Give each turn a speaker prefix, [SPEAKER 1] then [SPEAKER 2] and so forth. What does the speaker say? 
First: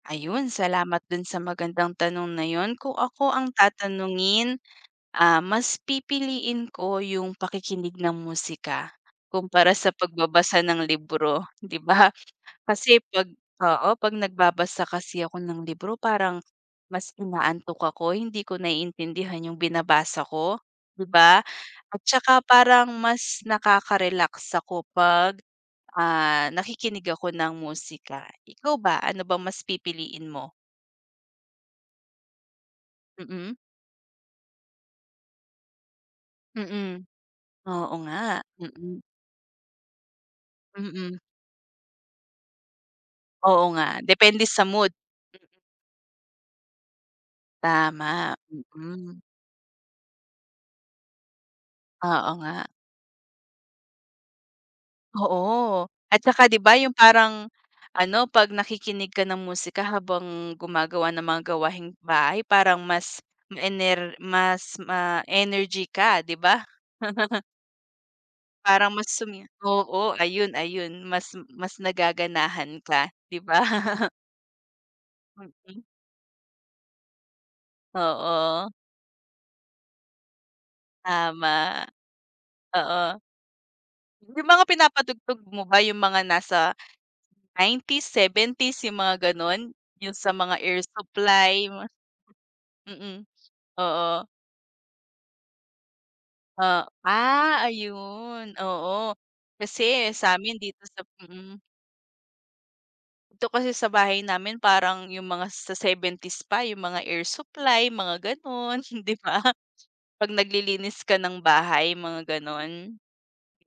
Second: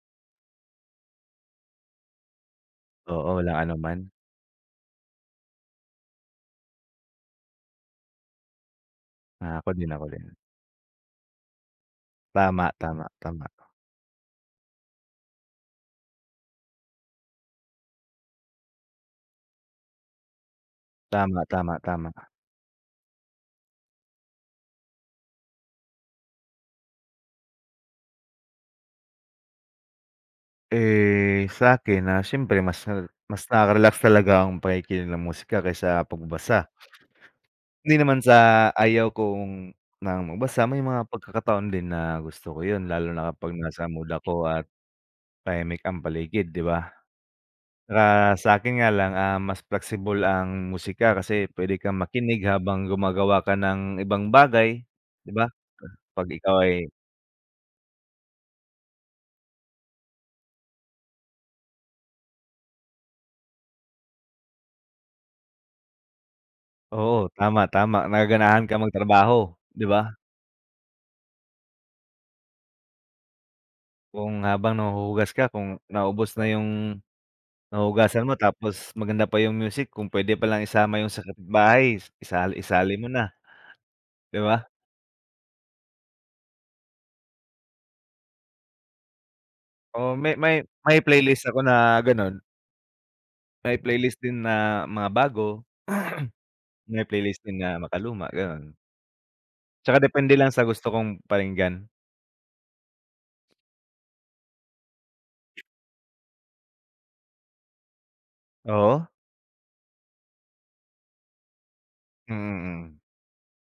[SPEAKER 1] Ayun, salamat do'n sa magandang tanong na 'yon. Kung ako
[SPEAKER 2] Oo,
[SPEAKER 1] ang
[SPEAKER 2] walang anuman.
[SPEAKER 1] tatanungin, ah, mas pipiliin ko yung pakikinig ng musika
[SPEAKER 2] Ah, ako
[SPEAKER 1] kumpara
[SPEAKER 2] din,
[SPEAKER 1] sa
[SPEAKER 2] ako din.
[SPEAKER 1] pagbabasa ng libro, 'di ba?
[SPEAKER 2] Tama,
[SPEAKER 1] Kasi
[SPEAKER 2] tama,
[SPEAKER 1] 'pag
[SPEAKER 2] tama.
[SPEAKER 1] oo 'pag nagbabasa kasi ako ng libro parang mas inaantok ako, hindi ko naiintindihan yung binabasa ko, 'di ba?
[SPEAKER 2] Tama, tama,
[SPEAKER 1] At
[SPEAKER 2] tama.
[SPEAKER 1] saka parang mas nakaka-relax ako 'pag, ah, nakikinig ako ng musika. Ikaw ba, ano bang mas pipiliin mo?
[SPEAKER 2] Eh, sa'kin, ah, siyempre mas na mas
[SPEAKER 1] Mm.
[SPEAKER 2] nakaka-relax talaga ang pakikinig ng musika kaysa pagbasa.
[SPEAKER 1] Mm. Oo
[SPEAKER 2] Hindi naman
[SPEAKER 1] nga,
[SPEAKER 2] sa
[SPEAKER 1] mm.
[SPEAKER 2] ayaw kong na magbasa, may mga
[SPEAKER 1] Mm.
[SPEAKER 2] pagkakataon din na gusto ko 'yon lalo na kapag
[SPEAKER 1] Oo
[SPEAKER 2] nasa
[SPEAKER 1] nga,
[SPEAKER 2] mood
[SPEAKER 1] depende
[SPEAKER 2] ako
[SPEAKER 1] sa
[SPEAKER 2] at
[SPEAKER 1] mood.
[SPEAKER 2] tahimik ang paligid, 'di ba? Tsaka
[SPEAKER 1] Tama,
[SPEAKER 2] sa'kin nga lang,
[SPEAKER 1] mm.
[SPEAKER 2] ah, mas flexible ang musika kasi pwede kang
[SPEAKER 1] Oo
[SPEAKER 2] makinig
[SPEAKER 1] nga.
[SPEAKER 2] habang gumagawa ka ng ibang bagay, 'di ba?
[SPEAKER 1] Oo. At
[SPEAKER 2] 'Pag
[SPEAKER 1] saka 'di
[SPEAKER 2] ikaw
[SPEAKER 1] ba
[SPEAKER 2] ay
[SPEAKER 1] yung parang ano, 'pag nakikinig ka ng musika habang gumagawa ng mga gawaing-bahay parang mas ma-ener mas ma-energy ka, 'di ba?
[SPEAKER 2] Oo, tama, tama. Nagaganahan ka
[SPEAKER 1] Parang mas sumi
[SPEAKER 2] magtrabaho, 'di ba?
[SPEAKER 1] oo, ayun, ayun. Mas mas nagaganahan ka, 'di ba?
[SPEAKER 2] Kung habang nahuhugas ka, kung
[SPEAKER 1] Mm.
[SPEAKER 2] naubos na yung huhugasan mo,
[SPEAKER 1] Oo.
[SPEAKER 2] tapos maganda pa yung music kung pwede pa lang isama yung sa
[SPEAKER 1] Tama.
[SPEAKER 2] kabit-bahay is isa isali
[SPEAKER 1] Oo.
[SPEAKER 2] mo na, 'di
[SPEAKER 1] Yung mga
[SPEAKER 2] ba?
[SPEAKER 1] pinapatugtog mo ba yung mga nasa 90s, 70s, yung mga gano'n?
[SPEAKER 2] Oo,
[SPEAKER 1] Yung sa
[SPEAKER 2] may
[SPEAKER 1] mga
[SPEAKER 2] may
[SPEAKER 1] air
[SPEAKER 2] may playlist ako
[SPEAKER 1] supply?
[SPEAKER 2] na gano'n.
[SPEAKER 1] Mm.
[SPEAKER 2] May playlist
[SPEAKER 1] Oo.
[SPEAKER 2] din na mga bago.
[SPEAKER 1] Oh,
[SPEAKER 2] May playlist din
[SPEAKER 1] ah,
[SPEAKER 2] na makaluma,
[SPEAKER 1] ayun.
[SPEAKER 2] gano'n.
[SPEAKER 1] Oo.
[SPEAKER 2] Tsaka
[SPEAKER 1] Kasi
[SPEAKER 2] depende lang
[SPEAKER 1] sa'min
[SPEAKER 2] sa
[SPEAKER 1] dito
[SPEAKER 2] gusto
[SPEAKER 1] sa
[SPEAKER 2] kong
[SPEAKER 1] mm.
[SPEAKER 2] pakinggan.
[SPEAKER 1] Dito kasi sa bahay namin, parang yung mga sa 70s pa yung mga air supply, mga gano'n,
[SPEAKER 2] Oo.
[SPEAKER 1] 'di ba? 'Pag naglilinis ka ng bahay, mga
[SPEAKER 2] Mm,
[SPEAKER 1] gano'n.
[SPEAKER 2] mm.